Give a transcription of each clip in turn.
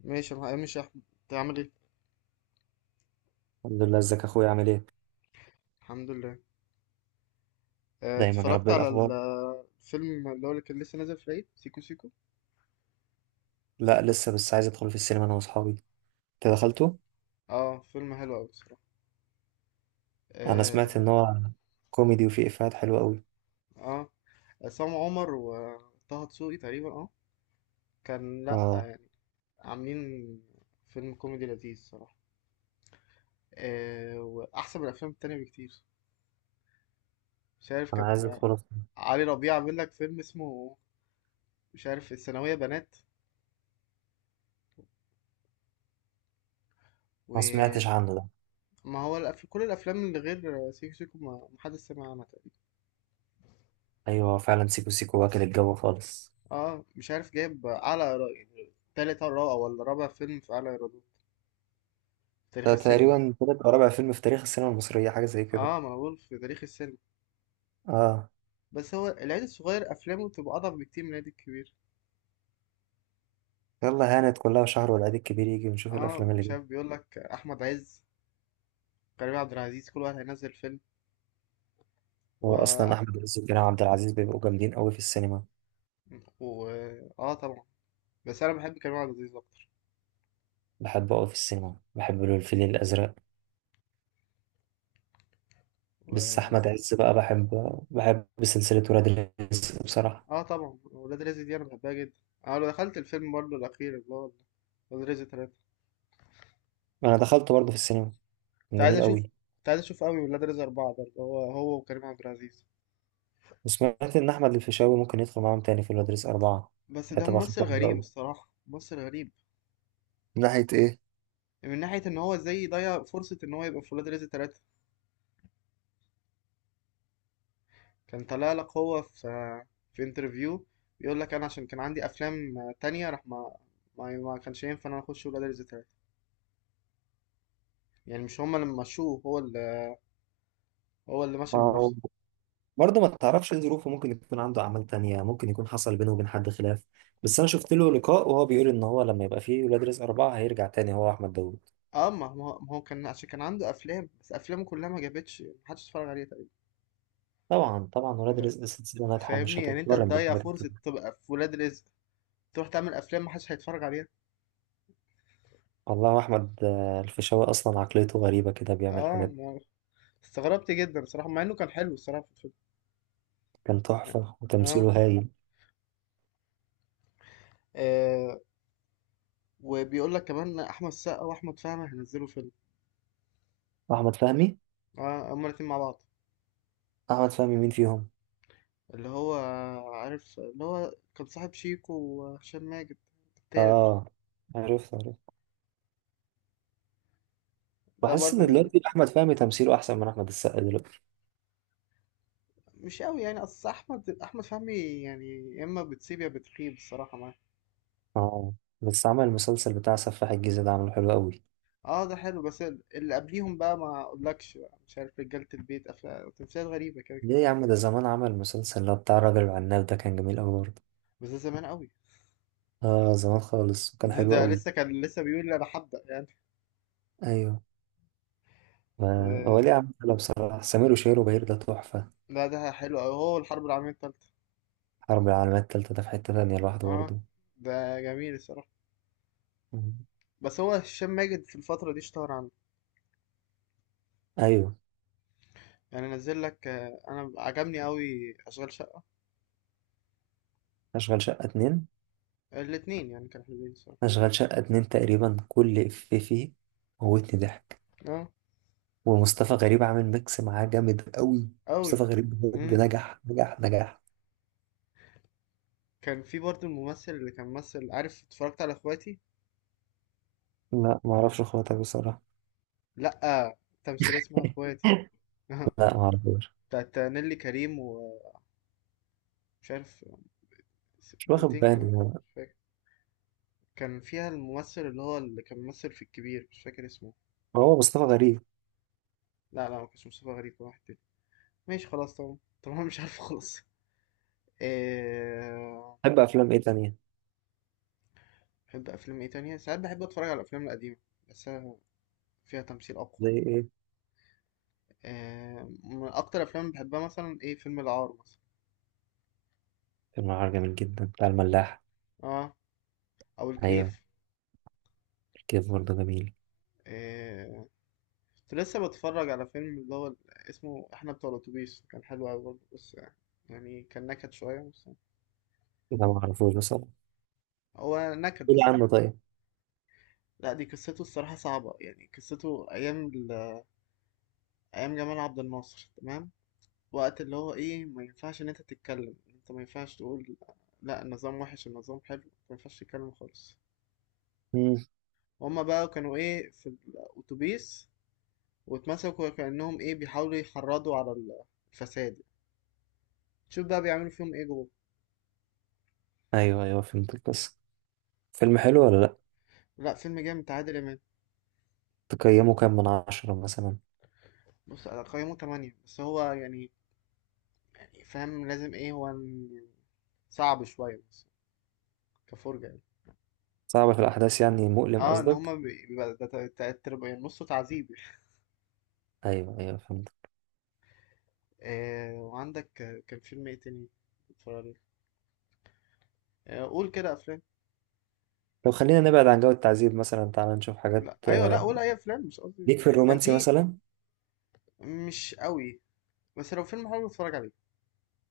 ماشي، انا مش احمد. تعمل ايه؟ الحمد لله، ازيك يا اخويا؟ عامل ايه؟ الحمد لله. دايما يا رب. اتفرجت إيه على الاخبار؟ الفيلم اللي كان لسه نازل في العيد، سيكو سيكو. لا لسه، بس عايز ادخل في السينما انا واصحابي. انت دخلته؟ اه، فيلم حلو قوي بصراحه. انا سمعت اه. ان هو كوميدي وفيه افيهات حلوه قوي. اه، عصام عمر وطه دسوقي تقريبا. اه، كان لا اه، آه، عاملين فيلم كوميدي لذيذ صراحه. واحسن من الافلام التانية بكتير. مش عارف، انا عايز كان ادخله. علي ربيع عامل لك فيلم اسمه، مش عارف، الثانويه بنات. ما سمعتش وما عنه ده. هو كل الافلام اللي غير سيكو سيكو ما حدش سمع عنها تقريبا. ايوه فعلا، سيكو سيكو واكل الجو خالص. اه، مش عارف، جايب اعلى يعني تالت او رابع، ولا رابع فيلم في اعلى ايرادات في تاريخ ده السينما. تقريبا تالت او رابع فيلم في تاريخ السينما المصريه، حاجه زي كده. اه، ما أنا بقول في تاريخ السينما. اه، بس هو العيد الصغير افلامه بتبقى اضعف بكتير من العيد الكبير. يلا هانت كلها شهر والعيد الكبير يجي ونشوف اه، الافلام اللي مش عارف، جايه. بيقول لك احمد عز، كريم عبد العزيز، كل واحد هينزل فيلم هو و... اصلا احمد عز وكريم عبد العزيز بيبقوا جامدين قوي في السينما. و... اه، طبعا. بس انا بحب كريم عبد العزيز اكتر. بحب قوي في السينما، بحب له الفيل الازرق. و... بس احمد عز بقى بحب سلسله ولاد الرزق بصراحه. اه، طبعا، ولاد رزق دي انا بحبها جدا. اه، لو دخلت الفيلم برضه الاخير، اللي هو ولاد رزق تلاتة. انا دخلت برضه في السينما، كان كنت عايز جميل اشوف قوي. كنت عايز اشوف قوي ولاد رزق اربعة، ده اللي هو هو وكريم عبد العزيز. وسمعت ان احمد الفيشاوي ممكن يدخل معاهم تاني في ولاد الرزق اربعه. بس ده ده تبقى ممثل خطوه حلوه غريب قوي. الصراحة، ممثل غريب. من ناحية إيه؟ من ناحية ان هو ازاي ضيع فرصة ان هو يبقى في ولاد رزق تلاتة. كان طلع لك هو في في انترفيو بيقول لك، انا عشان كان عندي افلام تانية، راح ما كانش ينفع ان انا اخش ولاد رزق تلاتة. يعني مش هما اللي مشوه، هو اللي مشى ما من هو نفسه. برضه ما تعرفش ايه ظروفه، ممكن يكون عنده اعمال تانية، ممكن يكون حصل بينه وبين حد خلاف. بس انا شفت له لقاء وهو بيقول ان هو لما يبقى فيه ولاد رزق اربعة هيرجع تاني، هو احمد داوود. اه، ما هو كان عشان كان عنده افلام، بس افلامه كلها ما جابتش محدش اتفرج عليها تقريبا. طبعا طبعا، ولاد ف- رزق سلسلة ناجحة مش فاهمني، يعني انت هتتقارن تضيع بالحاجات دي. فرصة تبقى في ولاد رزق تروح تعمل افلام محدش هيتفرج عليها. والله احمد الفيشاوي اصلا عقليته غريبة كده، بيعمل اه، حاجات. استغربت جدا صراحة مع انه كان حلو الصراحة في الفيلم كان يعني. تحفة اه, وتمثيله هايل. آه. وبيقول لك كمان احمد السقا واحمد فهمي هينزلوا فيلم. أحمد فهمي. اه، هما الاتنين مع بعض، أحمد فهمي مين فيهم؟ اللي هو عارف اللي هو كان صاحب شيكو وهشام ماجد، التالت ده. آه، عرفت عرفت. ده بحس إن برضه دلوقتي أحمد فهمي تمثيله أحسن من أحمد السقا دلوقتي. مش قوي، يعني اصل احمد فهمي، يعني يا اما بتسيب يا بتخيب الصراحة معاه. آه، بس عمل المسلسل بتاع سفاح الجيزة ده عامله حلو قوي. اه، ده حلو، بس اللي قبليهم بقى ما اقولكش بقى. مش عارف، رجالة البيت، افلام تمثيلات غريبة كده كان ليه يا عامل. عم؟ ده زمان عمل المسلسل اللي هو بتاع الراجل العناب ده، كان جميل قوي برضه. بس ده زمان قوي. آه زمان خالص وكان ده, حلو ده قوي. لسه، كان لسه بيقول انا هبدأ يعني. أيوه. هو و... ليه يا عم، حلو بصراحة سمير وشهير وبهير ده تحفة. لا ده حلو أوي، هو الحرب العالمية التالتة. حرب العالمية التالتة ده في حتة تانية لوحده اه، برضه. ده جميل الصراحة. مم. بس هو هشام ماجد في الفترة دي اشتهر عنه، أيوه. يعني نزل لك، أنا عجبني أوي أشغال شقة. أشغال شقة اتنين. الاتنين يعني كانوا حلوين الصراحة. أشغال شقة اتنين تقريبا كل إفيه فيه موتني ضحك. اه. ومصطفى غريب عامل ميكس معاه جامد قوي. أوي. مصطفى غريب بجد مم. نجح نجح نجح. كان في برضه الممثل اللي كان ممثل، عارف، اتفرجت على اخواتي؟ لا ما اعرفش خاطر بصراحة. لأ، تمثيلية اسمها اخواتي. لا ما اعرفوش. بتاعت نيلي كريم ومش عارف، مش واخد بنتين كمان، بالي. هو مش فاكر. كان فيها الممثل اللي هو اللي كان ممثل في الكبير، مش فاكر اسمه. هو مصطفى غريب؟ لا لا، ما كانش مصطفى غريب، واحد تاني. ماشي خلاص. طبعا طبعا، مش عارف خالص. آه، بحب افلام ايه تانية؟ بحب افلام ايه تانية؟ ساعات بحب اتفرج على الافلام القديمة، بس فيها تمثيل اقوى زي يعني. ايه؟ من اكتر افلام بحبها مثلا، ايه، فيلم العار مثلا. فيلم العار جميل جدا، بتاع الملاح. اه، او ايوه. الكيف. الكيف برضه جميل. آه، كنت لسه بتفرج على فيلم اللي هو اسمه احنا بتوع الاتوبيس، كان حلو قوي برضه، بس يعني كان نكد شوية بس. لا ما اعرفوش بصراحة. هو نكد قول بس حلو. عنه طيب. لا، دي قصته الصراحة صعبة، يعني قصته أيام أيام جمال عبد الناصر، تمام، وقت اللي هو ايه ما ينفعش ان انت تتكلم، انت ما ينفعش تقول لا النظام وحش، النظام حلو، ما ينفعش تتكلم خالص. مم. هما بقى كانوا ايه في الاتوبيس، واتمسكوا كأنهم ايه بيحاولوا يحرضوا على الفساد. شوف بقى بيعملوا فيهم ايه جوه. ايوه ايوه فهمت القصة. فيلم حلو ولا لا؟ لا، فيلم جامد بتاع عادل امام. تقيمه كام من عشرة مثلا؟ بص، انا قيمه 8، بس هو يعني، يعني فاهم لازم ايه هو صعب شويه، بس كفرجه يعني. صعب في الاحداث يعني، مؤلم اه، ان قصدك؟ هما بيبقى ده يعني نصه تعذيب. ايوه ايوه فهمت. آه وعندك، كان فيلم ايه تاني اتفرج عليه. قول كده افلام. لو خلينا نبعد عن جو التعذيب مثلا، تعالى نشوف حاجات لا ايوه، لا آه، قول اي افلام مش قصدي. ليك في كان الرومانسي في، مثلا؟ مش قوي، بس لو فيلم حلو اتفرج عليه.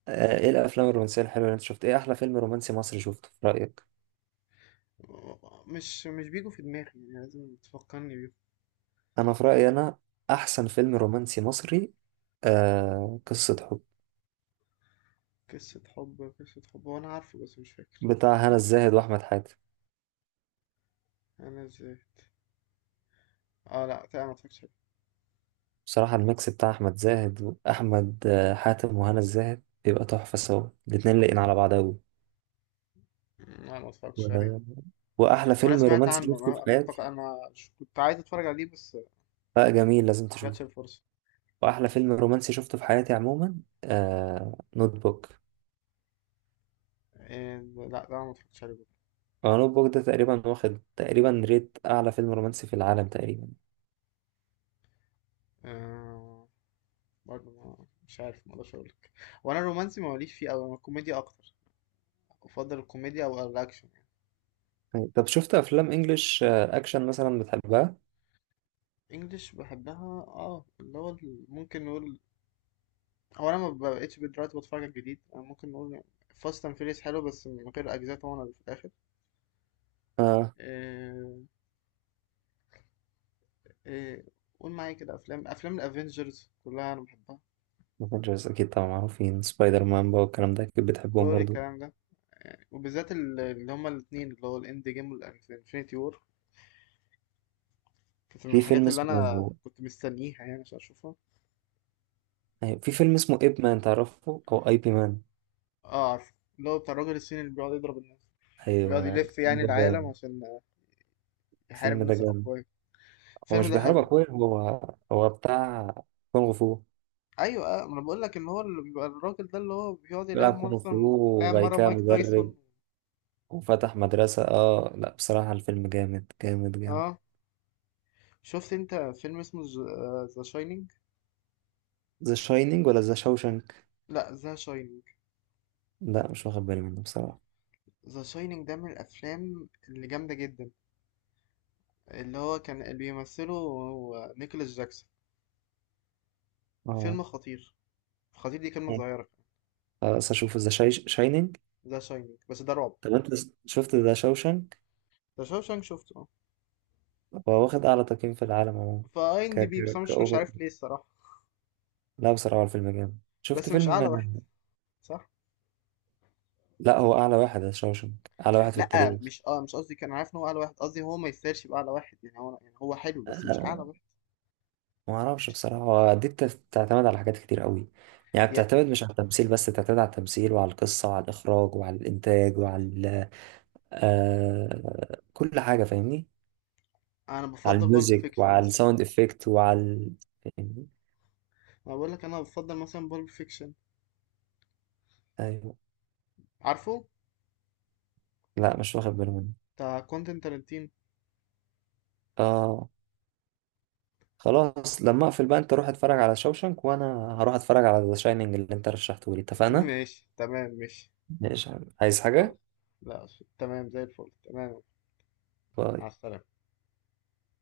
ايه الافلام الرومانسيه الحلوه اللي انت شفت؟ ايه احلى فيلم رومانسي مصري شفته في رايك؟ مش بيجوا في دماغي، يعني لازم تفكرني بيه. انا في رايي، انا احسن فيلم رومانسي مصري قصه حب، قصة حب، قصة حب وانا عارفه بس مش فاكر بتاع هنا الزاهد واحمد حاتم. انا ازاي. اه، لا تمام، ما اتفرجتش عليه. بصراحه الميكس بتاع احمد زاهد واحمد حاتم وهنا الزاهد بيبقى تحفه، سوا الاتنين لاقين على بعض قوي. لا، ما اتفرجتش عليه. واحلى وانا فيلم سمعت رومانسي عنه، شفته في انا حياتي. افتكر انا كنت عايز اتفرج عليه بس ما لا جميل، لازم جاتش تشوفه. الفرصة. واحلى فيلم رومانسي شفته في حياتي عموما، نوت بوك. إيه، لا لا، ما اتفرجتش عليه برضه. نوت بوك ده تقريبا واخد تقريبا ريت اعلى فيلم رومانسي في العالم تقريبا. آه برضه مش عارف، ما اقدرش اقول لك. وانا الرومانسي ماليش فيه قوي، انا الكوميديا اكتر. أفضل الكوميديا أو الأكشن يعني. أي. طب شفت افلام انجلش اكشن مثلا بتحبها؟ إنجلش بحبها. اه، اللي هو ممكن نقول، هو أنا ما بقتش دلوقتي بتفرج على الجديد، أنا ممكن نقول فاست أند فيريس حلو، بس من غير أجزاء طبعا اللي في الآخر. اه. آه، آه، قول معايا كده، أفلام، أفلام الأفينجرز كلها أنا بحبها. افنجرز اكيد طبعا معروفين، سبايدر مان بقى والكلام ده اكيد كل بتحبهم برضو. الكلام ده، وبالذات اللي هما الاتنين، اللي هو الإند جيم والإنفينيتي وور. كانت من في فيلم الحاجات اللي أنا اسمه، كنت مستنيها يعني عشان أشوفها. أيوة، في فيلم اسمه ايب مان تعرفه او اي بي مان؟ اه، عارف، اللي هو بتاع الراجل الصيني اللي بيقعد يضرب الناس، بيقعد ايوه. يلف يعني الفيلم ده العالم جامد. عشان يحارب الفيل ده الناس جامد. الأقوياء. هو الفيلم مش ده بيحارب حلو. اخويا؟ هو هو بتاع كونغ فو. ايوه، ما انا بقول لك ان هو اللي بيبقى الراجل ده اللي هو بيقعد يلعب، بيلعب كونغ فو مثلا لعب وبعد مره كده مايك تايسون. مدرب وفتح مدرسة. اه لا، بصراحة الفيلم جامد جامد جامد. اه، شفت انت فيلم اسمه ذا شاينينج؟ ذا شاينينج ولا ذا شاوشنك؟ لا، ذا شاينينج. لا مش واخد بالي منه بصراحة. ذا شاينينج ده من الافلام اللي جامده جدا، اللي هو كان اللي بيمثله هو نيكولاس جاكسون. اه. فيلم خطير. خطير دي كلمه مم. صغيره. خلاص اشوف ذا شاينينج. ذا شاينينج، بس ده رعب. طب انت شفت ذا شاوشنك؟ ذا شاينينج شفته، اه. هو واخد اعلى تقييم في العالم عموما. فاي ام ك دي بي، بس ك انا مش كأوفر عارف ليه الصراحه. لا بصراحة هو الفيلم جامد. شفت بس مش فيلم؟ اعلى واحد، صح. لا هو اعلى واحد، ذا شاوشنك اعلى واحد في لا، التاريخ. مش قصدي، كان عارف ان هو اعلى واحد، قصدي هو ما يسيرش باعلى واحد، يعني هو يعني هو حلو بس مش اعلى آه، واحد. ما اعرفش مش بصراحة، هو دي بتعتمد على حاجات كتير قوي. يعني يعني، بتعتمد مش على التمثيل بس، بتعتمد على التمثيل وعلى القصة وعلى الإخراج وعلى الإنتاج وعلى آه كل حاجة، فاهمني؟ انا على بفضل بالب الميوزك فيكشن وعلى مثلا. الساوند افكت وعلى يعني. انا بقول لك، انا بفضل مثلا بالب فيكشن، ايوه. عارفه، لا مش واخد بالي منه. بتاع كوينتين تارانتينو. اه. خلاص لما اقفل بقى، انت روح اتفرج على شوشنك وانا هروح اتفرج على ذا شاينينج اللي انت رشحته لي، اتفقنا؟ ماشي تمام ماشي. ماشي. عايز خلاص. حاجة؟ لا. تمام زي الفل، تمام. مع باي. السلامة.